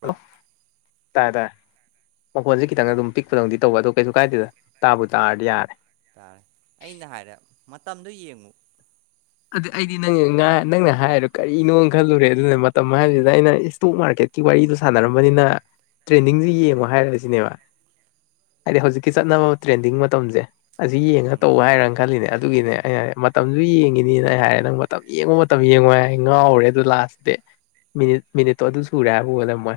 hello bro ꯇꯥꯥꯔꯦ ꯇꯥꯔꯦ ꯃꯈꯣꯟꯁꯦ ꯈꯤꯇꯪ ꯑꯣ ꯑꯗꯨꯝ ꯄꯤꯛꯄꯗꯧꯅꯗꯤ ꯇꯧꯕ ꯑꯗꯣ ꯀꯩꯁꯨ ꯀꯥꯏꯗꯦꯗ ꯇꯥꯕꯨ ꯇꯥꯔꯗꯤ ꯌꯥꯔꯦ ꯇꯥꯔꯦ ꯑꯩꯅ ꯍꯥꯏꯔꯦ ꯃꯇꯝꯗꯣ ꯌꯦꯡꯉꯨ ꯑꯩꯗꯤ ꯅꯪ ꯅꯪꯅ ꯍꯥꯏꯗꯣ ꯀꯔꯤꯅꯣ ꯈꯜꯂꯨꯔꯦ ꯑꯗꯨꯒꯥ ꯃꯇꯝ ꯍꯥꯏꯕꯁꯤꯗ ꯑꯩꯅ ꯏꯁꯇꯣꯛ ꯃꯥꯔꯀꯦꯠ ꯀꯤ ꯋꯥꯔꯤꯗꯣ ꯁꯥꯟꯅꯔꯝꯕꯅꯤꯅ ꯇ꯭ꯔꯦꯟꯗꯤꯡꯁꯦ ꯌꯦꯡꯉꯣ ꯍꯥꯏꯔꯁꯤꯅꯦꯕ ꯍꯥꯢꯗꯤ ꯍꯧꯖꯤꯛ ꯀꯤ ꯆꯠꯅꯕ ꯇ꯭ꯔꯦꯟꯗꯤꯡ ꯃꯇꯝꯁꯦ ꯑꯁꯤ ꯌꯦꯡꯉꯒ ꯎꯝ ꯇꯧ ꯍꯥꯏꯔꯅ ꯈꯜꯂꯤꯅꯦ ꯑꯗꯨꯒꯤꯅꯦ ꯑꯩꯅ ꯃꯇꯝꯁꯨ ꯌꯦꯡꯏꯅꯦ ꯍꯥꯏꯔꯦ ꯅꯪ ꯃꯇꯝ ꯌꯦꯡꯉꯣ ꯃꯇꯝ ꯌꯦꯡꯉꯣ ꯍꯥꯏ ꯉꯥꯎꯔꯦ ꯑꯗꯨ ꯂꯥꯁꯇꯗꯤ ꯃꯤꯅꯤꯠ ꯃꯤꯅꯤꯠꯇꯣ ꯑꯗꯨ ꯁꯨꯔꯦ ꯍꯥꯏꯕ ꯑꯣꯏ ꯂꯩꯔꯝꯕꯩ ꯋꯥꯅꯦ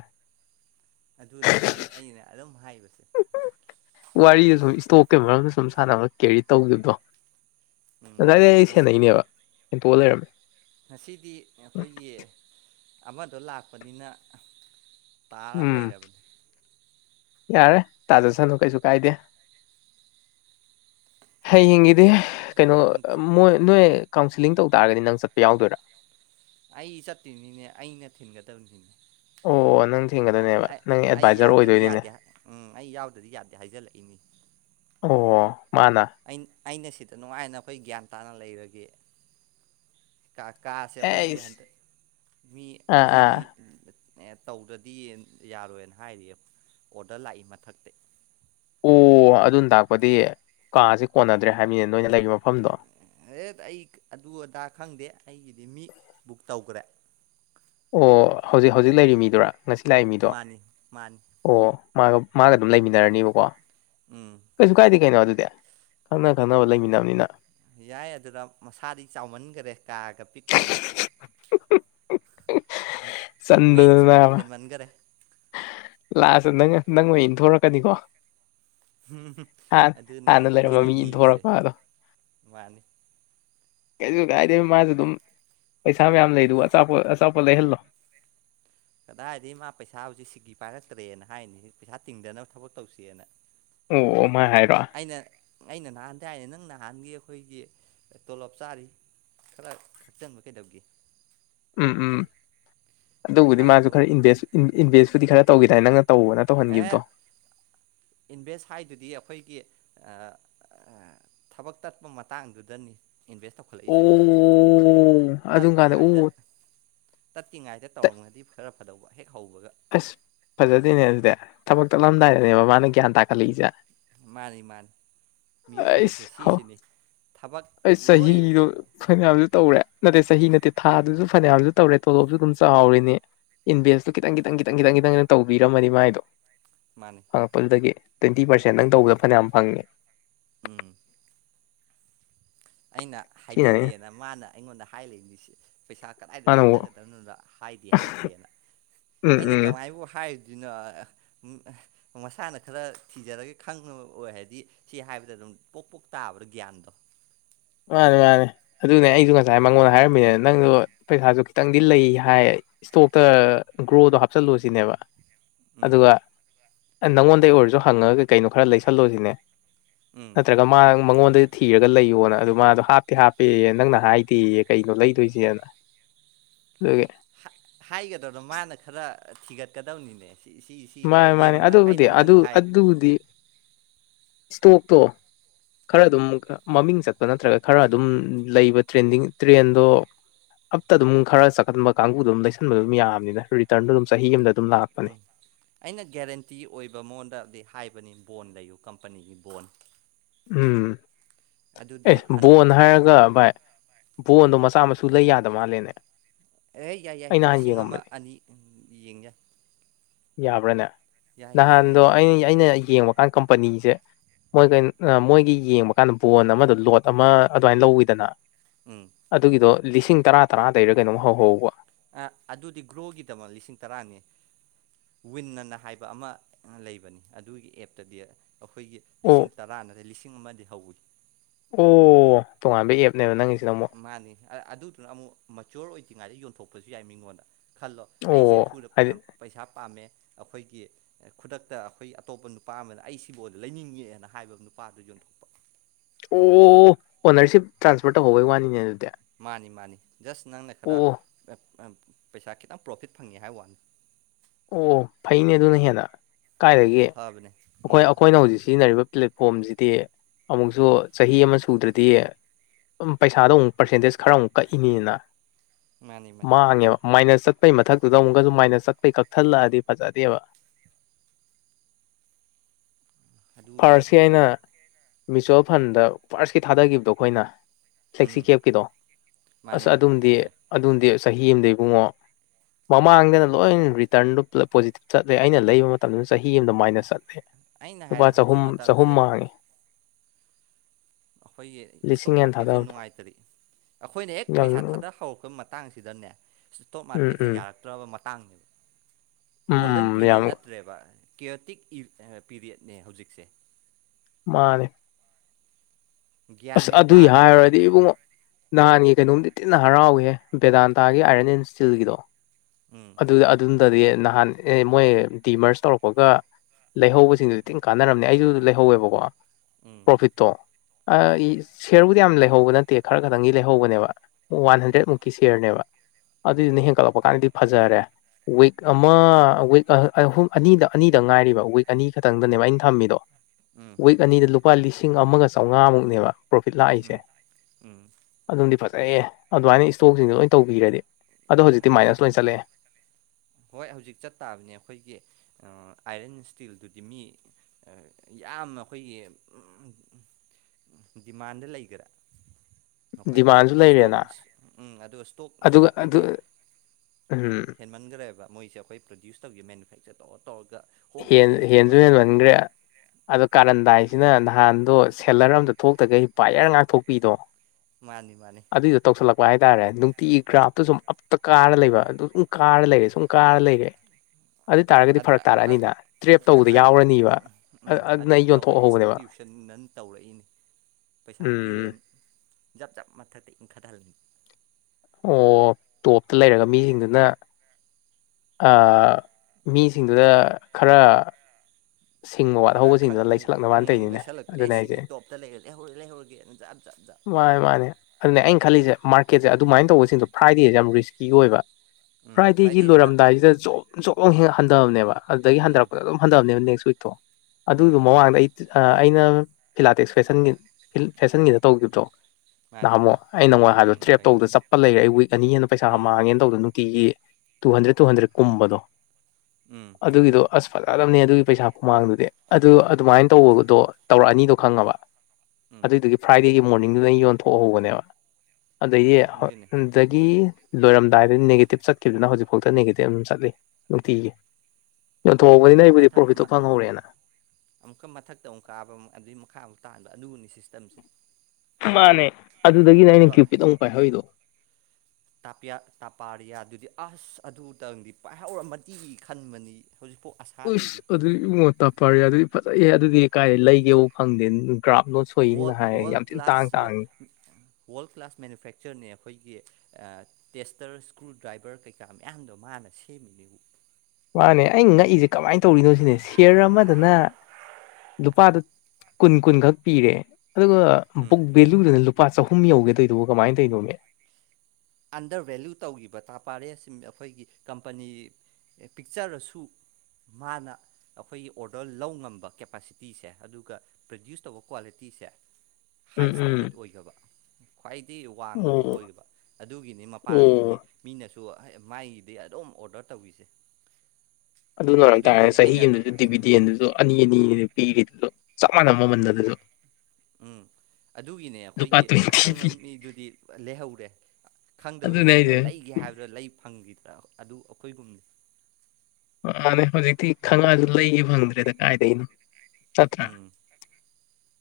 ꯑꯗꯨꯅꯦ ꯑꯩ ꯑꯩꯅ ꯑꯗꯨꯝ ꯍꯥꯏꯕ ꯋꯥꯔꯤꯗꯣ ꯁꯨꯝ ꯏꯁꯇꯣꯛꯀꯤ ꯃꯔꯝꯗ ꯁꯨꯝ ꯁꯥꯟꯅꯕ ꯀꯦꯔꯤ ꯎꯝ ꯇꯧꯈꯤꯕꯗꯣ ꯎꯝ ꯉꯁꯥꯏꯗꯒꯤ ꯑꯩ ꯉꯁꯤ ꯁꯦꯟꯅꯩꯅꯦꯕ ꯍꯦꯟꯇꯣꯛꯑ ꯂꯩꯔꯝꯃꯦ ꯉꯁꯤꯗꯤ ꯑꯩꯈꯣꯏꯒꯤ ꯑꯃꯗꯣ ꯂꯥꯛꯄꯅꯤꯅ ꯇꯥꯔ ꯎꯝ ꯂꯩꯔꯕꯅꯦ ꯌꯥꯔꯦ ꯇꯥꯖꯁꯅꯨ ꯀꯩꯁꯨ ꯀꯥꯏꯗꯦ ꯍꯌꯦꯡꯒꯤꯗꯤ ꯍꯪꯆꯤꯠ ꯀꯩꯅꯣ ꯍꯪꯆꯤꯠ ꯃꯣꯏ ꯅꯣꯏ ꯀꯥꯎꯟꯁꯤꯂꯤꯡ ꯇꯧ ꯇꯥꯔꯒꯗꯤ ꯅꯪ ꯆꯠꯄꯥ ꯌꯥꯎꯗꯣꯏꯔꯣ ꯑꯩ ꯆꯠꯇꯨꯏꯅꯤꯅꯦ ꯑꯩꯅ ꯊꯤꯟꯒꯗꯕꯅꯤꯅꯦ ꯑꯣ ꯅꯪ ꯑꯥ ꯊꯦꯡꯒꯗꯣꯏꯅꯦꯕ ꯑꯥ ꯅꯪ ꯑꯩ ꯑꯦꯗꯚꯥꯏꯖꯔ ꯌꯥꯎꯗꯔꯗꯤ ꯑꯣꯏꯗꯣꯏꯅꯤꯅꯦ ꯌꯥꯗꯦ ꯎꯝ ꯑꯩ ꯌꯥꯎꯗꯔꯗꯤ ꯌꯥꯗꯦ ꯍꯥꯏꯖꯤꯜꯂꯛꯏꯅꯤ ꯑꯣ ꯃꯥꯅ ꯑꯩ ꯑꯩꯅ ꯁꯤꯗ ꯅꯨꯡꯉꯥꯏꯅ ꯑꯩꯈꯣꯏ ꯒ꯭ꯌꯥꯟ ꯇꯥꯅ ꯂꯩꯔꯒꯦ ꯀꯥ ꯀꯥꯁꯦ ꯑꯩꯈꯣꯏꯒꯤ ꯑꯦꯁ ꯍꯟꯗꯛ ꯃꯤ ꯑꯥ ꯑꯅꯤ ꯑꯅꯤ ꯑꯥ ꯑꯦ ꯇꯧꯗ꯭ꯔꯗꯤ ꯌꯥꯔꯣꯏꯅ ꯍꯥꯏꯔꯤꯌꯦ ꯑꯣꯗꯔ ꯂꯥꯛꯏ ꯃꯊꯛ ꯑꯣ ꯑꯗꯨꯅ ꯇꯥꯛꯄꯗꯤ ꯀꯥꯁꯦ ꯀꯣꯟꯅꯗ꯭ꯔꯦ ꯍꯥꯏꯕꯅꯤꯅꯦ ꯅꯣꯏꯅ ꯂꯩꯔꯤꯕ ꯃꯐꯝꯗꯣ ꯑꯦ ꯑꯩ ꯑꯗꯨ ꯑꯗꯥ ꯈꯪꯗꯦ ꯑꯩꯒꯤꯗꯤ ꯃꯤ ꯕꯨꯛ ꯇꯧꯈ꯭ꯔꯦ ꯑꯣ ꯍꯧꯖꯤꯛ ꯍꯧꯖꯤꯛ ꯂꯩꯔꯤꯕ ꯃꯤꯗꯨꯔꯥ ꯉꯁꯤ ꯂꯥꯛꯏ ꯃꯤꯗꯣ ꯃꯥꯅꯤ ꯃꯥꯅꯤ ꯑꯣ ꯃꯥꯒ ꯃꯥꯒ ꯑꯗꯨꯝ ꯂꯩꯃꯤꯟꯅꯔꯅꯤꯕꯀꯣ ꯎꯝ ꯀꯩꯁꯨ ꯀꯥꯏꯗꯦ ꯀꯩꯅꯣ ꯑꯗꯨꯗꯤ ꯈꯪꯅ ꯈꯪꯅꯕ ꯂꯩꯃꯤꯟꯅꯕꯅꯤꯅ ꯌꯥꯏ ꯑꯗꯨꯗ ꯃꯁꯥꯗꯤ ꯆꯥꯎꯃꯟꯈꯔꯦ ꯀꯥꯒ ꯄꯤꯛꯄꯒ ꯆꯟꯗꯅ ꯋꯦꯠꯁꯨ ꯍꯦꯟꯃꯟꯒꯥꯔꯦ ꯂꯁꯇꯥ ꯅꯪ ꯅꯪ ꯃꯣꯏ ꯏꯟꯊꯣꯔꯛꯀꯅꯤꯀꯣ ꯑꯗꯨꯅꯤ ꯍꯥꯟꯅ ꯂꯩꯔꯝꯕ ꯑꯩꯅ ꯃꯤ ꯀꯤꯔꯤꯁꯦ ꯏꯟꯊꯣꯔꯛꯄ ꯑꯗꯣ ꯃꯥꯅꯤ ꯀꯩꯁꯨ ꯀꯥꯏꯗꯦ ꯃꯥꯁꯨ ꯑꯗꯨꯝ ꯄꯩꯁꯥ ꯃꯌꯥꯝ ꯂꯩꯗꯨꯕꯨ ꯑꯆꯥꯄꯣꯠ ꯑꯆꯥꯄꯣꯠ ꯂꯩꯍꯜꯂꯣ ꯀꯗꯥꯏꯗꯗꯤ ꯃꯥ ꯄꯩꯁꯥ ꯍꯧꯖꯤꯛ ꯁꯤꯒꯤ ꯄꯥꯏꯔꯛꯇ꯭ꯔꯦꯅ ꯍꯥꯏꯅꯤ ꯄꯩꯁꯥ ꯇꯤꯡꯗꯅꯕ ꯊꯕꯛ ꯇꯧꯁꯦꯅ ꯑꯣ ꯃꯥ ꯍꯥꯏꯔꯣ ꯑꯩꯅ ꯑꯩꯅ ꯅꯍꯥꯟ ꯊ ꯍꯥꯏꯅꯤ ꯅꯪ ꯅꯍꯥꯟꯒꯤ ꯑꯩꯈꯣꯏꯒꯤ ꯇꯣꯂꯣꯞ ꯆꯥꯔꯤ ꯈꯔ ꯈꯛꯆꯪꯕ ꯀꯩꯗꯧꯒꯦ ꯎꯝ ꯎꯝ ꯄꯩꯁꯥ ꯑꯗꯨꯕꯨꯗꯤ ꯃꯥꯁꯨ ꯂꯩꯇꯕ ꯈꯔ ꯏꯟꯚꯦꯁ ꯏꯟꯚꯦꯁꯄꯨꯗꯤ ꯈꯔ ꯇꯧꯈꯤꯗꯥꯏꯅꯦ ꯅꯪꯅ ꯇꯧꯑꯣꯅ ꯑꯦ ꯇꯧꯍꯟꯈꯤꯕꯗꯣ ꯏꯟꯚꯦꯁ ꯍꯥꯏꯗꯨꯗꯤ ꯑꯩꯈꯣꯏꯒꯤ ꯑꯥ ꯑꯥ ꯊꯕꯛ ꯇꯠꯄ ꯃꯇꯥꯡꯗꯨꯗꯅꯤ ꯏꯟꯚꯦꯁ ꯇꯧ ꯄꯨꯈꯠꯂꯛꯏꯁꯦ ꯑꯣ ꯑꯗꯨꯝ ꯀꯥꯟꯗ ꯇꯠꯇꯔꯤꯉꯥꯏꯗ ꯑꯣ ꯇꯠꯇꯤꯉꯥꯏꯗ ꯇꯧꯔꯝꯃꯥꯗꯤ ꯈꯔ ꯐꯗꯧꯕ ꯍꯦꯛ ꯍꯧꯕꯒ ꯑꯁ ꯐꯖꯗꯦꯅꯦ ꯑꯗꯨꯗꯤ ꯊꯕꯛ ꯇꯠꯂꯝꯗꯥꯏꯗꯅꯦꯕ ꯃꯥꯅ ꯒ꯭ꯌꯥꯟ ꯇꯥꯈꯠꯂꯛꯏꯁꯦ ꯃꯥꯅꯤ ꯃꯥꯅꯤ ꯃꯤꯑꯣꯏꯕꯁꯦ ꯑꯩꯁ ꯍꯧ ꯁꯤꯁꯤꯅꯤ ꯊꯕꯛ ꯑꯩ ꯂꯣꯏ ꯆꯍꯤꯗꯣ ꯐꯅꯌꯥꯝꯁꯨ ꯇꯧꯔꯦ ꯅꯠꯇꯦ ꯆꯍꯤ ꯅꯠꯇꯦ ꯊꯥꯗꯨꯁꯨ ꯐꯅꯌꯥꯝꯁꯨ ꯇꯧꯔꯦ ꯇꯣꯂꯣꯞꯁꯨ ꯑꯗꯨꯝ ꯆꯥꯎꯔꯤꯅꯤ ꯏꯟꯚ ꯈꯤꯇ ꯈꯤꯇꯪ ꯈꯤꯇꯪ ꯇꯪ ꯈꯤꯇꯪ ꯇꯧꯕꯤꯔꯝꯃꯗꯤ ꯃꯥꯏꯗꯣ ꯃꯥꯅꯦ ꯄ ꯑꯗꯨꯗꯒꯤ ꯇ꯭ꯋꯦꯟꯇꯤ ꯄꯥꯔꯁꯦꯟ ꯅꯪ ꯇꯧꯕꯗ ꯐꯅꯌꯥꯝ ꯐꯪꯉꯦ ꯎꯝ ꯑꯩꯅ ꯁꯤꯅꯅꯤ ꯍꯥꯏꯕꯤꯗꯦꯅ ꯃꯥꯅ ꯑꯩꯉꯣꯟꯗ ꯍꯥꯏ ꯂꯩ ꯃꯤꯁꯦ ꯄꯩꯁꯥ ꯀꯗꯥꯏꯗ ꯃꯥꯅ ꯑꯃꯨꯛ ꯊꯥꯗꯒꯗꯕꯅꯣꯅ ꯍꯥꯏꯗꯦ ꯍꯥꯏꯗꯦꯅ ꯎꯝ ꯑꯩꯅ ꯎꯝ ꯀꯃꯥꯏꯅ ꯑꯩꯕꯨ ꯍꯥꯏꯔꯨꯗꯨꯏꯅꯣ ꯃꯁꯥꯅ ꯈꯔ ꯊꯤꯖꯔꯒꯦ ꯈꯪꯕ ꯑꯣꯏꯗꯤ ꯁꯤ ꯍꯥꯏꯕꯗ ꯑꯗꯨꯝ ꯄꯣꯛ ꯄꯣꯛ ꯇꯥꯕꯗꯣ ꯒ꯭ꯌꯥꯟꯗꯣ ꯃꯥꯅꯤ ꯃꯥꯅꯤ ꯑꯗꯨꯅꯦ ꯑꯩꯁꯨ ꯉꯁꯥꯏ ꯃꯉꯣꯟꯗ ꯍꯥꯏꯔꯝꯃꯤꯅꯦꯅ ꯅꯪꯁꯨ ꯄꯩꯁꯥꯁꯨ ꯈꯤꯇꯪꯗꯤ ꯂꯩ ꯍꯥꯏ ꯏꯁꯇꯣꯛꯇ ꯒ꯭ꯔꯣꯗꯣ ꯍꯥꯞꯆꯤꯜꯂꯨꯁꯤꯅꯦꯕ ꯎꯝ ꯑꯗꯨꯒ ꯅꯪꯉꯣꯟꯗꯩ ꯑꯣꯏꯔꯁꯨ ꯍꯪꯉꯒ ꯀꯩꯅꯣ ꯈꯔ ꯂꯩꯁꯜꯂꯣꯁꯤꯅꯦ ꯎꯝ ꯅꯠꯇ꯭ꯔꯒ ꯃꯥ ꯃꯉꯣꯟꯗ ꯊꯤꯔꯒ ꯂꯩꯌꯣꯅ ꯑꯗꯨ ꯃꯥꯗꯣ ꯍꯥꯞꯇꯤ ꯍꯥꯞꯄꯦꯌꯦ ꯅꯪꯅ ꯍꯥꯏꯗꯦꯌꯦ ꯀꯩꯅꯣ ꯂꯩꯗꯣꯏꯁꯦꯅ ꯑꯗꯨꯒꯤ ꯍꯥꯏꯒꯗꯧꯗꯣ ꯃꯥꯅ ꯈꯔ ꯊꯤꯒꯠꯀꯗꯧꯅꯤꯅꯦ ꯁꯤ ꯁꯤ ꯑꯣꯏ ꯃꯥꯅꯦ ꯃꯥꯅꯦ ꯌꯦꯡꯉꯨꯗ ꯑꯗꯨꯕꯨꯗꯤ ꯑꯩꯅ ꯅꯪ ꯑꯗꯨ ꯍꯥꯏ ꯑꯗꯨꯕꯨꯗꯤ ꯏꯁꯇꯣꯛꯇꯣ ꯈꯔ ꯑꯗꯨꯝ ꯃꯃꯤꯡ ꯆꯠꯄ ꯅꯠꯇ꯭ꯔꯒ ꯈꯔ ꯑꯗꯨꯝ ꯂꯩꯕ ꯇ꯭ꯔꯦꯟꯗꯤ ꯇ꯭ꯔꯦꯟꯗꯣ ꯑꯞꯇ ꯑꯗꯨꯝ ꯈꯔ ꯆꯀꯟꯕ ꯀꯥꯡꯕꯨꯗꯨ ꯑꯗꯨꯝ ꯂꯩꯁꯟꯕꯗꯨ ꯑꯗꯨꯝ ꯌꯥꯅꯤꯅ ꯔꯤꯇꯔꯟꯗꯣ ꯑꯗꯨꯝ ꯆꯍꯤ ꯑꯃꯗ ꯑꯗꯨꯝ ꯂꯥꯛꯄꯅꯤ ꯎꯝ ꯑꯩꯅ ꯒꯦꯔꯦꯟꯇꯤ ꯑꯣꯏꯕ ꯃꯉꯣꯟꯗꯗꯤ ꯍꯥꯏꯕꯅꯤ ꯕꯣꯟ ꯂꯩꯌꯨ ꯀꯝꯄꯅꯤꯒꯤ ꯕꯣꯟ ꯎꯝ ꯑꯗꯨꯗꯤ ꯑꯦ ꯍꯟꯗ꯭ꯔꯦꯠ ꯕꯣꯟ ꯍꯥꯏꯔꯒ ꯚꯥꯏ ꯕꯣꯟꯗꯣ ꯃꯆꯥ ꯃꯁꯨ ꯂꯩ ꯌꯥꯗ ꯃꯥꯜꯂꯦꯅꯦ ꯑꯦ ꯌꯥꯏ ꯌꯥꯏ ꯑꯩ ꯅꯍꯥꯟ ꯂꯤꯁꯤꯡ ꯑꯃ ꯌꯦꯡꯉꯝꯕꯅꯦ ꯑꯅꯤ ꯌꯦꯡꯖ ꯌꯥꯕ꯭ꯔꯥꯅꯦ ꯌꯥꯏ ꯂꯤꯁꯤꯡ ꯅꯍꯥꯟꯗꯣ ꯑꯩ ꯑꯩꯅ ꯌꯦꯡꯕ ꯀꯝꯄꯅꯤꯁꯦ ꯃꯣꯏꯒ ꯃꯣꯏꯒꯤ ꯌꯦꯡꯕ ꯀꯥꯟꯗ ꯕꯣꯟ ꯑꯃꯗ ꯂꯣꯠ ꯑꯃ ꯑꯗꯨꯃꯥꯏꯅ ꯂꯧꯋꯤꯗꯅ ꯎꯝ ꯑꯗꯨꯒꯤꯗꯣ ꯂꯤꯁꯤꯡ ꯇꯔꯥ ꯇꯔꯥꯗꯩꯔ ꯀꯩꯅꯣꯝ ꯍꯧꯍꯧꯕ ꯑꯗꯨꯗꯤ ꯒ꯭ꯔꯣꯒꯤꯗꯃꯛ ꯂꯤꯁꯤꯡ ꯇꯔꯥꯅꯤ ꯋꯤꯟꯅ ꯑꯅ ꯍꯥꯏꯕ ꯑꯃ ꯂꯩꯕꯅꯤ ꯑꯗꯨꯒꯤ ꯑꯦꯞꯇꯗꯤ ꯑꯩꯈꯣꯏꯒꯤ ꯑꯣ ꯂꯤꯁꯤꯡ ꯇꯔꯥ ꯅꯠꯇꯦ ꯂꯤꯁꯤꯡ ꯑꯃꯗꯩꯩ ꯍꯧꯏ ꯑꯣ ꯇꯣꯉꯥꯟꯕ ꯑꯦꯞꯅꯦꯕ ꯅꯪꯒꯤꯁꯤꯅ ꯑꯃꯨꯛ ꯃꯥꯅꯤ ꯑꯗꯨꯗꯨꯅ ꯑꯃꯨꯛ ꯃꯆꯣꯔ ꯑꯣꯏꯗ꯭ꯔꯤꯉꯩꯗ ꯌꯣꯟꯊꯣꯛꯄꯁꯨ ꯌꯥꯏ ꯃꯤꯉꯣꯟꯗ ꯈꯜꯂꯣ ꯑꯣ ꯑꯩꯁꯦ ꯊꯨꯅ ꯍꯥꯏꯗꯤ ꯄꯩꯁꯥ ꯄꯥꯝꯃꯦ ꯑꯩꯈꯣꯏꯒꯤ ꯈꯨꯗꯛꯇ ꯑꯩꯈꯣꯏ ꯑꯇꯣꯞꯄ ꯅꯨꯄꯥ ꯑꯃꯅ ꯑꯩ ꯁꯤꯕꯨꯣꯗ ꯂꯩꯅꯤꯡꯉꯦꯅ ꯍꯥꯏꯕ ꯅꯨꯄꯥꯗꯨ ꯌꯣꯟꯊꯣꯛꯄ ꯑꯣ ꯑꯣꯅꯔꯁꯤꯞ ꯇ꯭ꯔꯥꯟꯁꯐꯔ ꯇꯧꯍꯧꯕꯩ ꯋꯥꯅꯤꯅꯦ ꯑꯗꯨꯗꯤ ꯃꯥꯅꯤ ꯃꯥꯅꯤ ꯖꯁ ꯅꯪꯅ ꯈꯔ ꯑꯣ ꯄꯩꯁꯥ ꯈꯤꯇꯪ ꯄ꯭ꯔꯣꯐꯤꯠ ꯐꯪꯉꯤ ꯍꯥꯏꯕ ꯋꯥꯅꯤ ꯑꯣ ꯑꯣ ꯐꯩꯅꯦ ꯑꯗꯨꯅ ꯍꯦꯟꯅ ꯀꯥꯏꯗꯒꯤꯦ ꯐꯕꯅꯦ ꯑꯩꯈꯣꯏ ꯎꯝ ꯑꯩꯈꯣꯏꯅ ꯍꯧꯖꯤꯛ ꯁꯤꯖꯤꯟꯅꯔꯤꯕ ꯄ꯭ꯂꯦꯠꯐꯣꯝꯁꯤꯗꯤ ꯑꯃꯨꯛꯁꯨ ꯆꯍꯤ ꯑꯃ ꯁꯨꯗ꯭ꯔꯗꯤ ꯄꯩꯁꯥꯣꯨꯛ ꯄꯔꯁꯦꯟꯇꯦꯖ ꯈꯔ ꯑꯃꯨꯛ ꯀꯛꯏꯅꯤꯅ ꯃꯥꯅꯤ ꯃꯥꯅꯤ ꯃꯥꯡꯉꯦꯕ ꯃꯥꯏꯅ ꯆꯠꯄꯩ ꯃꯊꯛꯇꯨꯗ ꯑꯃꯨꯛꯀꯁꯨ ꯃꯥꯏꯅ ꯆꯠꯄꯩ ꯀꯛꯊꯠꯂꯛꯑꯗꯤ ꯐꯖꯗꯦꯕ ꯑꯗꯨ ꯐꯥꯔꯁꯁꯤ ꯑꯩꯅ ꯆꯠꯀꯗꯕꯅꯤ ꯃꯤ꯭ꯨꯆ꯭ꯋꯦꯜ ꯐꯟꯗ ꯐꯥꯔꯁꯀꯤ ꯊꯥꯗꯈꯤꯕꯗꯣ ꯑꯩꯈꯣꯏꯅ ꯐ꯭ꯂꯦꯛꯁꯤ ꯎꯝ ꯀꯦꯞꯀꯤꯗꯣ ꯃꯥꯅꯤ ꯑꯁ ꯃꯥꯅꯤ ꯑꯗꯨꯝꯗꯤ ꯈꯪꯉꯤ ꯈꯪꯉꯤ ꯑꯗꯨꯗꯤ ꯆꯍꯤ ꯑꯃꯗꯒꯤꯩꯕꯨꯡꯉꯣ ꯃꯃꯥꯡꯗꯅ ꯂꯣꯏ ꯇꯔꯟꯗꯨ ꯄꯨꯂ ꯄꯣꯖꯤꯇꯤꯞ ꯆꯠꯂꯦ ꯑꯩꯅ ꯂꯩꯕ ꯃꯇꯝꯗꯨꯗ ꯆꯍꯤ ꯑꯃꯗ ꯃꯥꯏꯅꯁ ꯆꯠꯂꯦ ꯑꯩꯅ ꯂꯨꯄꯥ ꯍꯥꯏꯔꯦ ꯆꯍꯨꯝ ꯍꯧꯖꯤꯛ ꯆꯍꯨꯝ ꯃꯇꯝꯁꯦ ꯃꯥꯡꯉꯤ ꯑꯩꯈꯣꯏꯒꯤ ꯏꯁꯇꯣꯛ ꯃꯥꯔꯀꯦꯠꯁꯦ ꯊꯥꯗꯕꯗꯣ ꯅꯨꯡꯉꯥꯏꯇꯔꯤ ꯑꯩꯈꯣꯏꯅ ꯍꯦꯛ ꯄꯩꯁꯥ ꯌꯥꯝ ꯊꯥꯗ ꯍꯧꯔꯛꯄ ꯃꯇꯝ ꯃꯇꯥꯡꯁꯤꯗꯅꯦ ꯏꯁꯇꯣꯛ ꯎꯝ ꯃꯥꯔꯀꯦꯠꯁꯤ ꯎꯝ ꯌꯥꯔꯛꯇ꯭ꯔꯕ ꯃꯇꯥꯡꯅꯦꯕ ꯎꯝ ꯒꯣꯜꯗꯟ ꯎꯝ ꯌꯥꯝ ꯄꯤꯔꯤꯌꯠ ꯅꯠꯇ꯭ꯔꯦꯕ ꯀꯦꯌꯣꯇꯤꯛ ꯄꯤꯔꯤꯌꯠꯅꯦ ꯍꯧꯖꯤꯛꯁꯦ ꯃꯥꯅꯦ ꯒ꯭ꯌꯥꯟ ꯑꯁ ꯃꯦꯟ ꯑꯗꯨꯏ ꯇꯥꯗꯕ ꯍꯥꯏꯔꯨꯔꯗꯤ ꯄꯤꯔꯤꯁꯦ ꯏꯕꯨꯡꯉꯣ ꯅꯍꯥꯟꯒꯤ ꯀꯩꯅꯣꯝꯗꯤ ꯊꯤꯟꯅ ꯍꯔꯥꯎꯋꯦ ꯕꯦꯗꯥꯟꯇꯥꯒꯤ ꯑꯥꯏꯔꯟ ꯑꯦꯟ ꯁ꯭ꯇꯤꯜꯒꯤꯗꯣ ꯎꯝ ꯑꯗꯨꯗ ꯑꯗꯨꯝꯗꯗꯤ ꯅꯍꯥꯟ ꯑꯦ ꯃꯣꯏ ꯗꯤꯃꯔꯁ ꯇꯧꯔꯛꯄꯒ ꯂꯩꯍꯧꯕꯁꯤꯡꯗꯨꯗꯤ ꯇꯦꯡ ꯀꯥꯟꯅꯔꯝꯅꯦ ꯑꯩꯁꯨ ꯑꯗꯨ ꯂꯩꯍꯧꯋꯦꯕꯀꯣ ꯎꯝ ꯄ꯭ꯔꯣꯐꯤꯠꯇꯣ ꯑ ꯎꯝ ꯁꯤꯌꯔꯕꯨꯗꯤ ꯌꯥꯝ ꯂꯩꯍꯧꯕ ꯅꯠꯇꯦ ꯈꯔ ꯈꯛꯇꯪꯒꯤ ꯂꯩꯍꯧꯕꯅꯦꯕ ꯋꯥꯟ ꯎꯝ ꯍꯟꯗ꯭ꯔꯦꯗ ꯃꯨꯛꯀꯤ ꯁꯤꯌꯔꯅꯦꯕ ꯎꯝ ꯑꯗꯨꯏꯗꯨꯅ ꯍꯦꯟꯒꯠꯂꯛꯄ ꯀꯥꯟꯗꯗꯤ ꯐꯖꯔꯦ ꯋꯤꯛ ꯑꯃ ꯋꯤꯛ ꯑꯍꯨꯝ ꯑꯅꯤꯗ ꯑꯅꯤꯗ ꯉꯥꯏꯔꯤꯕ ꯋꯤꯛ ꯑꯅꯤꯈꯛꯇꯪꯗꯅꯦꯕ ꯑꯩꯅ ꯊꯝꯃꯤꯗꯣ ꯎꯝ ꯋꯤꯛ ꯑꯅꯤꯗ ꯂꯨꯄꯥ ꯂꯤꯁꯤꯡ ꯑꯃꯒ ꯆꯥꯝꯃꯉꯥꯃꯨꯛꯅꯦꯕ ꯄ꯭ꯔꯣꯐꯤꯠ ꯂꯥꯛꯏꯁꯦ ꯎꯝ ꯎꯝ ꯑꯗꯨꯝꯗꯤ ꯐꯖꯩꯌꯦ ꯑꯗꯨꯃꯥꯏꯅ ꯏꯁꯇꯣꯛꯁꯤꯡꯗꯣ ꯂꯣꯏꯅ ꯇꯧꯕꯤꯈ꯭ꯔꯗꯤ ꯍꯧꯖꯤꯛ ꯍꯣꯏ ꯍꯧꯖꯤꯛ ꯆꯠ ꯇꯥꯕꯅꯦ ꯑꯩꯈꯣꯏꯒꯤ ꯑꯥꯏꯔꯟ ꯏꯁ꯭ꯇꯤꯜꯗꯨꯗꯤ ꯃꯤ ꯌꯥꯝꯅ ꯑꯩꯈꯣꯏꯒꯤ ꯗꯤꯃꯥꯟꯗ ꯂꯩꯒꯦꯔꯥ ꯑꯩꯈꯣꯏꯒꯤ ꯗꯤꯃꯥꯟꯁꯨ ꯏꯁꯇꯣꯛ ꯂꯩꯔꯦꯅ ꯎꯝ ꯑꯗꯨꯒ ꯏꯁꯇꯣꯛꯁꯨ ꯑꯗꯨꯒ ꯑꯗꯨ ꯑꯩꯈꯣꯏꯒꯤ ꯎꯝ ꯍꯦꯟꯃꯟꯈ꯭ꯔꯦꯕ ꯃꯣꯏꯁꯦ ꯑꯩꯈꯣꯏ ꯄ꯭ꯔꯗ꯭ꯌꯁ ꯇꯧꯁꯦꯨꯐꯦꯛꯆꯔ ꯇꯧꯔ ꯇꯧꯔꯒ ꯍꯣꯡ ꯍꯣꯡꯅ ꯍꯦꯟꯁꯨ ꯌꯣꯟꯊꯣꯛꯃꯟꯈ꯭ꯔꯦ ꯍꯦꯟꯃꯟꯈ꯭ꯔꯦ ꯑꯗꯣ ꯀꯥꯔꯝꯗꯥꯏꯁꯤꯅ ꯅꯍꯥꯟꯗꯣ ꯁꯦꯂꯔ ꯑ ꯑꯃꯗ ꯊꯣꯛꯇ꯭ꯔꯒꯩ ꯄꯥꯏꯌꯔ ꯉꯥꯛ ꯇꯊꯣꯛꯄꯤꯗꯣ ꯃꯥꯅꯤ ꯃꯥꯅꯤ ꯑꯗꯨꯏꯗꯣ ꯇꯧꯁꯜꯂꯛꯄ ꯍꯥꯏꯇꯥꯔꯦ ꯅꯨꯡꯇꯤꯒꯤ ꯒ꯭ꯔꯥꯐꯇꯨ ꯁꯨꯝ ꯑꯞꯇ ꯀꯥꯔ ꯂꯩꯕ ꯑꯗꯨ ꯁꯨꯝ ꯀꯥꯔ ꯂꯩꯔꯦ ꯁꯨꯝ ꯀꯥꯔ ꯂꯩꯔꯦ ꯂꯩ ꯑꯗꯨ ꯑꯣꯏ ꯇꯥꯔꯒꯗꯤ ꯐꯔꯛ ꯇꯥꯔꯛꯑꯅꯤꯅ ꯇ꯭ꯔꯦꯞ ꯇꯧꯕꯗ ꯌꯥꯎꯔꯅꯤꯕ ꯎꯝ ꯑꯗꯨꯅ ꯑꯩ ꯑꯗꯨꯗꯣ ꯑꯩꯈꯣꯏ ꯌꯣꯟꯊꯣꯛꯍꯧꯕꯅꯦꯕ ꯏꯟꯁꯇꯤꯇ꯭ꯌꯨꯁꯟ ꯅꯪ ꯇꯧꯔꯛꯏꯅꯤ ꯄꯩꯁꯥ ꯎꯝ ꯄꯤꯔꯒ ꯖꯞ ꯖꯞ ꯃꯊꯛꯇ ꯏꯪꯈꯠꯍꯜꯂꯅꯤ ꯑꯣ ꯇꯣꯞꯇ ꯂꯩꯔꯒ ꯃꯤꯁꯤꯡꯗꯨꯅ ꯑꯥ ꯃꯤꯁꯤꯡꯗꯨꯗ ꯈꯔ ꯁꯤꯡꯕ ꯈꯔ ꯈꯪ ꯋꯥꯠꯍꯧꯕꯁꯤꯡꯗꯨꯅ ꯎ ꯂꯩꯁꯜꯂꯛꯅꯕꯅ ꯇꯧꯔꯤꯅꯤꯅꯦ ꯂꯩꯁꯜꯂꯛꯇꯣ ꯑꯦ ꯑꯗꯨꯅꯦ ꯑꯩꯁꯦ ꯁꯤꯗꯤ ꯇꯣꯞꯇ ꯂꯩꯔꯦ ꯂꯩꯍꯧꯔꯦ ꯂꯩꯍꯧꯒꯦꯅ ꯖꯥꯠ ꯖꯠꯖꯥꯠ ꯃꯥꯅꯦ ꯃꯥꯅꯦ ꯑꯗꯨꯅꯦ ꯑꯩꯅ ꯈꯜꯂꯤꯁꯦ ꯃꯥꯔꯀꯦꯠꯁꯦ ꯑꯗꯨꯃꯥꯏꯅ ꯇꯧꯕꯁꯤꯡꯗꯣ ꯐ꯭ꯔꯥꯏꯗꯦꯁꯦ ꯌꯥꯝ ꯔꯤꯁꯀꯤ ꯑꯣꯏꯕ ꯎꯝ ꯐ꯭ꯔꯥꯏꯗꯦꯒꯤ ꯐ꯭ꯔꯥꯏꯗꯦꯁꯤꯅ ꯂꯣꯏꯔꯝꯗꯥꯏꯁꯤꯗ ꯖꯣ ꯆꯣꯛꯂꯣꯡ ꯍꯟꯊꯑꯕꯅꯦꯕ ꯑꯗꯨꯗꯒꯤ ꯎꯝ ꯍꯟꯊꯔꯛꯄꯗ ꯑꯗꯨꯝ ꯍꯟꯊꯕꯅꯦꯕ ꯅꯦꯛꯁ ꯋꯤꯛꯇꯣ ꯎꯝ ꯑꯗꯨꯗꯨ ꯃꯃꯥꯡꯗ ꯑꯩ ꯑꯩꯅ ꯐꯤꯂꯥꯇꯦꯛꯁ ꯐꯦꯁꯟꯒꯤ ꯐꯦꯁꯟꯒꯤꯗ ꯇꯧꯈꯤꯕꯗꯣ ꯃꯥꯅꯤ ꯅꯍꯃꯣ ꯃꯥꯅꯤ ꯑꯩ ꯅꯪꯉꯣꯏ ꯎꯝ ꯍꯥꯏꯕꯗꯣ ꯎꯝ ꯇ꯭ꯔꯦꯞ ꯈꯪꯉꯤ ꯇꯧꯕꯗ ꯆꯠꯄ ꯂꯩꯔꯦ ꯑꯩ ꯋꯤꯛ ꯑꯅꯤ ꯍꯦꯅ ꯄꯩꯁꯥ ꯎꯝ ꯃꯥꯡꯉꯦꯅ ꯇꯧꯗꯣ ꯅꯨꯡꯇꯤꯒꯤ ꯇꯨ ꯍꯟꯗ꯭ꯔꯦꯠ ꯇꯨ ꯍꯟꯗ꯭ꯔꯦꯠ ꯀꯨꯝꯕꯗꯣ ꯎꯝ ꯑꯗꯨꯒꯤꯗꯣ ꯑꯁ ꯐꯖꯗꯝꯅꯤꯍꯦ ꯑꯗꯨꯒꯤ ꯄꯩꯁꯥ ꯃꯃꯥꯡꯗꯗꯤ ꯑꯗꯨ ꯑꯗꯨꯃꯥꯏꯅ ꯇꯧꯕꯗꯣ ꯇꯧꯔꯛꯑꯅꯤꯗꯣ ꯈꯪꯉꯕ ꯎꯝ ꯑꯗꯨꯏꯗꯨꯒꯤ ꯐ꯭ꯔꯥꯏꯗꯦꯒꯤ ꯃꯣꯔꯅꯤꯡꯗꯨꯗ ꯌꯣꯟꯊꯣꯛ ꯍꯧꯕꯅꯦꯕ ꯑꯗꯩꯗꯤ ꯑꯗꯨꯅꯦ ꯗꯒꯤ ꯂꯣꯏꯔꯝꯗꯥꯏꯗ ꯅꯦꯒꯦꯇꯤꯞ ꯆꯠꯈꯤꯕꯗꯨꯅ ꯍꯧꯖꯤꯛꯐꯥꯎꯗ ꯅꯦꯒꯦꯇꯤꯞ ꯑꯗꯨꯝ ꯆꯠꯂꯤ ꯅꯨꯡꯇꯤꯒꯤ ꯌꯣꯟꯊꯣꯛꯍꯧꯕꯅꯤꯅ ꯑꯃꯨꯛꯀ ꯑꯩꯕꯨꯗꯤ ꯃꯊꯛ ꯄ꯭ꯔꯣꯐꯤꯠꯇꯣ ꯐꯪꯍꯧꯔꯦꯅ ꯑꯃꯨꯛꯀ ꯃꯊꯛꯇ ꯑꯃꯨꯛ ꯀꯥꯕ ꯑꯗꯨꯏ ꯃꯈꯥ ꯑꯃꯨꯛ ꯇꯥꯟꯕ ꯑꯗꯨꯕꯨꯅꯤ ꯁꯤꯁꯇꯝꯁꯦ ꯃꯥꯅꯦ ꯑꯗꯨꯗꯒꯤꯅꯦ ꯑꯩꯅ ꯀ꯭ꯌꯨꯄꯤꯦꯠ ꯑꯃꯨꯛ ꯄꯥꯏꯍꯧꯔꯤꯗꯣ ꯇꯥꯄꯥꯔꯤꯌꯥꯗꯨꯗꯤ ꯑꯁ ꯑꯗꯨꯇꯪꯗꯤ ꯄꯥꯏꯍꯧꯔꯝꯃꯗꯤ ꯈꯟꯕꯅꯤ ꯍꯧꯖꯤꯛꯐꯥꯎ ꯑꯁꯥ ꯎꯁ ꯂꯩꯔꯤ ꯑꯗꯨꯗꯤ ꯏꯕꯨ ꯇꯥꯞꯐ꯭ꯔꯤꯌꯥ ꯗꯨꯗꯤ ꯐꯖꯩꯑꯦ ꯑꯗꯨꯗꯤ ꯀꯥꯏ ꯂꯩꯒꯦꯕꯨ ꯐꯪꯗꯦ ꯒ꯭ꯔꯥꯐ ꯅꯣꯠ ꯁꯣꯏꯅ ꯋꯥꯜ ꯍꯥꯏ ꯋꯥꯔꯜ ꯌꯥꯝ ꯊꯤꯅ ꯇꯥꯡ ꯄ꯭ꯂꯥꯁ ꯇꯥꯡꯉꯤ ꯋꯥꯔꯜ ꯀ꯭ꯂꯥꯁ ꯃꯦꯅꯨꯐꯦꯛꯆꯔꯅꯤ ꯑꯩꯈꯣꯏꯒꯤ ꯇꯦꯁꯇꯔ ꯁ꯭ꯀ꯭ꯔꯨ ꯗ꯭ꯔꯥꯏꯕꯔ ꯀꯩꯀꯥ ꯃꯌꯥꯝꯗꯣ ꯃꯥꯅ ꯁꯦꯝꯃꯤꯅꯤ ꯃꯥꯅꯦ ꯑꯩ ꯉꯛꯏꯁꯦ ꯀꯃꯥꯏꯅ ꯇꯧꯔꯤꯅꯣ ꯁꯤꯅꯦ ꯁꯌꯔ ꯑꯃꯗꯅ ꯂꯨꯄꯥꯗ ꯀꯨꯟ ꯀꯨꯟꯈꯛ ꯄꯤꯔꯦ ꯑꯗꯨꯒ ꯎꯝ ꯕꯨꯛ ꯚꯦꯂꯨꯗꯨꯅ ꯂꯨꯄꯥ ꯆꯍꯨꯝ ꯌꯧꯒꯦꯗꯣꯏꯗꯨꯣ ꯀꯃꯥꯏꯅ ꯇꯧꯅꯣꯅꯦ ꯑꯟꯗꯔ ꯚꯦꯂꯨ ꯇꯧꯈꯤꯕ ꯇ ꯄꯥꯔꯦ ꯑꯩꯈꯣꯏꯒꯤ ꯀꯝꯄꯅꯤ ꯄꯤꯛꯆꯔꯁꯨ ꯃꯥꯅ ꯑꯩꯈꯣꯏꯒꯤ ꯑꯣꯔꯗꯔ ꯂꯧ ꯉꯝꯕ ꯀꯦꯄꯥꯁꯤꯇꯤꯁꯦ ꯑꯗꯨꯒ ꯄ꯭ꯔꯗ꯭ꯌꯨꯁ ꯇꯧꯕ ꯀ꯭ꯋꯥꯂꯤꯇꯤꯁꯦ ꯍꯥꯏ ꯎꯝ ꯎꯝ ꯁ꯭ꯇꯦꯟꯗꯔꯠ ꯑꯣꯏꯗꯕ ꯈ꯭ꯋꯥꯏꯗꯒꯤ ꯑꯣ ꯋꯥꯡꯗꯕ ꯑꯣꯏꯕ ꯑꯗꯨꯒꯤꯅꯤ ꯃꯄꯥꯟꯒꯤ ꯑꯣ ꯃꯤꯅꯁꯨ ꯃꯥꯏꯗꯤ ꯑꯗꯨꯝ ꯑꯣꯔꯗꯔ ꯇꯧꯈꯤꯁꯦ ꯑꯗꯨꯅ ꯑꯣꯏꯔꯝꯇꯥꯥꯔꯦ ꯆꯍꯤ ꯑꯩꯅ ꯑꯃꯗꯗꯤ ꯗꯤꯕꯤꯗꯦꯟꯗꯨꯁꯨ ꯑꯅꯤ ꯑꯅꯤ ꯅꯨꯄꯤꯒꯤꯗꯨꯁꯨ ꯆꯞ ꯃꯥꯟꯅꯕ ꯃꯃꯜꯗ ꯑꯗꯨ [inaudible] ꯎꯝ ꯑꯗꯨꯒꯤꯅꯦ ꯂꯨꯄꯥ ꯑꯩꯈꯣꯏꯒꯤ ꯇ꯭ꯋꯦꯟꯇꯤ ꯑꯈꯪꯕ ꯄꯤ ꯃꯤꯗꯨꯗꯤ ꯂꯩꯍꯧꯔꯦ ꯈꯪꯗꯕ ꯑꯗꯨꯅꯦ ꯃꯤꯗꯨꯅ ꯑꯩꯁꯦ ꯂꯩꯒꯦ ꯍꯥꯏꯕꯗꯥ ꯂꯩ ꯐꯪꯈꯤꯗ꯭ꯔꯥ ꯑꯗꯨ ꯑꯩꯈꯣꯏꯒꯨꯝꯅꯤ ꯃꯅꯦ ꯍꯧꯖꯤꯛꯇꯤ ꯈꯪꯉꯥꯛꯑꯁꯨ ꯂꯩꯒꯦ ꯐꯪꯗ꯭ꯔꯦꯗ ꯀꯥꯏꯗꯩꯅꯣ ꯅꯠꯇ꯭ꯔꯥ ꯎꯝ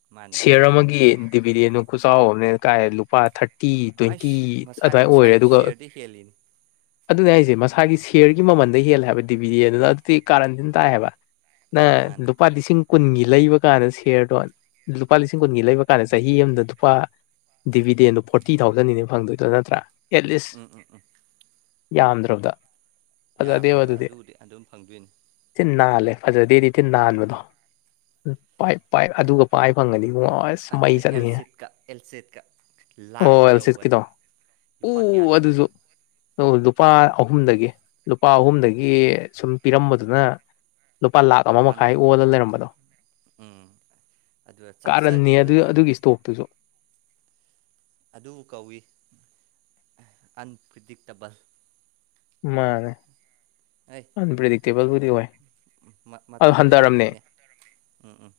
ꯃꯥꯅꯤ ꯁꯤꯌꯔ ꯑꯃꯒꯤ ꯗꯤꯕꯤꯗꯦꯟꯗꯨ ꯈꯨꯆꯥꯎ ꯑꯃꯅꯦ ꯀꯥꯏ ꯂꯨꯄꯥ ꯊꯥ꯭ꯔꯇꯤ ꯇꯤ ꯇ꯭ꯋꯦꯟꯇꯤ ꯑꯩꯁ ꯃꯁꯥꯏ ꯑꯗꯨꯃꯥꯏ ꯑꯣꯏꯔꯦ ꯃꯁꯥꯏ ꯑꯗꯨꯒ ꯁꯤꯌꯔꯗꯤ ꯍꯦꯜꯂꯤꯅꯤ ꯑꯗꯨꯅꯦ ꯑꯩꯁꯦ ꯃꯁꯥꯒꯤ ꯁꯌ꯭ꯔꯒꯤ ꯃꯃꯜꯗꯩ ꯍꯦꯜꯂꯦ ꯍꯥꯏꯕ ꯗꯤꯕꯤꯗꯦꯟ ꯑꯗꯨꯅ ꯑꯗꯨꯗꯤ ꯀꯥꯔꯟ ꯊꯤ ꯇꯥꯏ ꯍꯥꯢꯕ ꯅꯪ ꯃꯥꯅꯤ ꯂꯨꯄꯥ ꯂꯤꯁꯤꯡ ꯀꯨꯟꯒꯤ ꯂꯩꯕ ꯀꯥꯟꯗ ꯁꯤꯌꯔꯗꯣ ꯂꯨꯄꯥ ꯂꯤꯁꯤꯡ ꯀꯨꯟꯒꯤ ꯂꯩꯕ ꯀꯥꯟꯗ ꯆꯍꯤ ꯑꯃꯗ ꯂꯨꯄꯥ ꯗꯤꯕꯤꯗꯦꯟꯗꯣ ꯐꯣꯔꯇꯤ ꯊꯥꯎꯖꯟꯅꯤꯅꯦ ꯐꯪꯗꯣꯏꯗꯣ ꯅꯠꯇ꯭ꯔꯥ ꯑꯦꯠꯂꯤꯁ ꯎꯝ ꯎꯝ ꯎꯝ ꯌꯥꯝꯗ꯭ꯔꯕꯗ ꯌꯥꯝꯗ꯭ꯔꯕ ꯑꯗꯨꯗꯤ ꯑꯗꯨꯝ ꯐꯪꯗꯣꯏꯅꯤ ꯊꯤꯅ ꯅꯥꯜꯂꯦ ꯐꯖꯗꯦꯗꯤ ꯊꯤꯅ ꯅꯥꯟꯕꯗꯣ ꯄꯥꯏ ꯄꯥꯏ ꯑꯗꯨꯒ ꯄꯥꯏ ꯐꯪꯉꯥꯅꯤ ꯏꯕꯨꯡꯉꯣ ꯑꯁ ꯃꯩ ꯆꯠ ꯑꯦꯜꯖꯦꯠꯀꯥ ꯑꯦꯜꯖꯦꯠꯀꯥ ꯂꯥꯛ ꯌꯧꯒꯗꯧ ꯎꯨ ꯑꯗꯨꯁꯨ ꯂꯨꯄꯥ ꯑꯍꯨꯝꯗꯒꯤ ꯂꯨꯄꯥ ꯑꯍꯨꯝꯗꯒꯤ ꯁꯨꯝ ꯄꯤꯔꯝꯕꯗꯨꯅ ꯂꯨꯄꯥ ꯂꯥꯛ ꯑꯃ ꯋꯥꯟ ꯃꯈꯥꯏ ꯑꯣꯜꯂ ꯂꯩꯔꯝꯕꯗꯣ ꯎꯝ ꯑꯗꯨꯗ ꯀꯥꯔꯟꯅꯤ ꯆꯥꯛꯆꯈꯤꯕ ꯑꯗꯨ ꯑꯗꯨꯒꯤ ꯏꯁꯇꯣꯛꯇꯨꯁꯨ ꯑꯗꯨꯕꯨ ꯀꯧꯏ ꯑꯟꯄ꯭ꯔꯤꯗꯤꯛꯇꯦꯕꯜ ꯃꯥꯅꯦ ꯑꯟꯄ꯭ꯔꯦꯗꯤꯛꯇꯦꯕꯜꯕꯨꯗꯤ ꯑꯣꯢ ꯎꯝ ꯃꯇꯝꯗꯣ ꯌꯦꯡꯉꯨꯅꯦ ꯎꯝ ꯎꯝ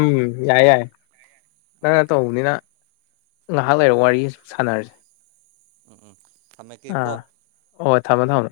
ꯎꯝ ꯌꯥꯏ ꯌꯥꯏ ꯅꯪꯅ ꯑꯣꯀꯦ ꯑꯣꯀꯦ ꯇꯧꯕꯅꯤꯅ ꯉꯥꯏꯍꯥꯛ ꯂꯩꯔꯒ ꯋꯥꯔꯤ ꯁꯥꯟꯅꯔꯁꯦ ꯎꯝ ꯎꯝ ꯊꯝꯃꯒꯦꯀꯣ ꯑꯥ ꯍꯣꯏ ꯍꯣꯏ ꯊꯝꯃꯣ ꯊꯝꯃꯣ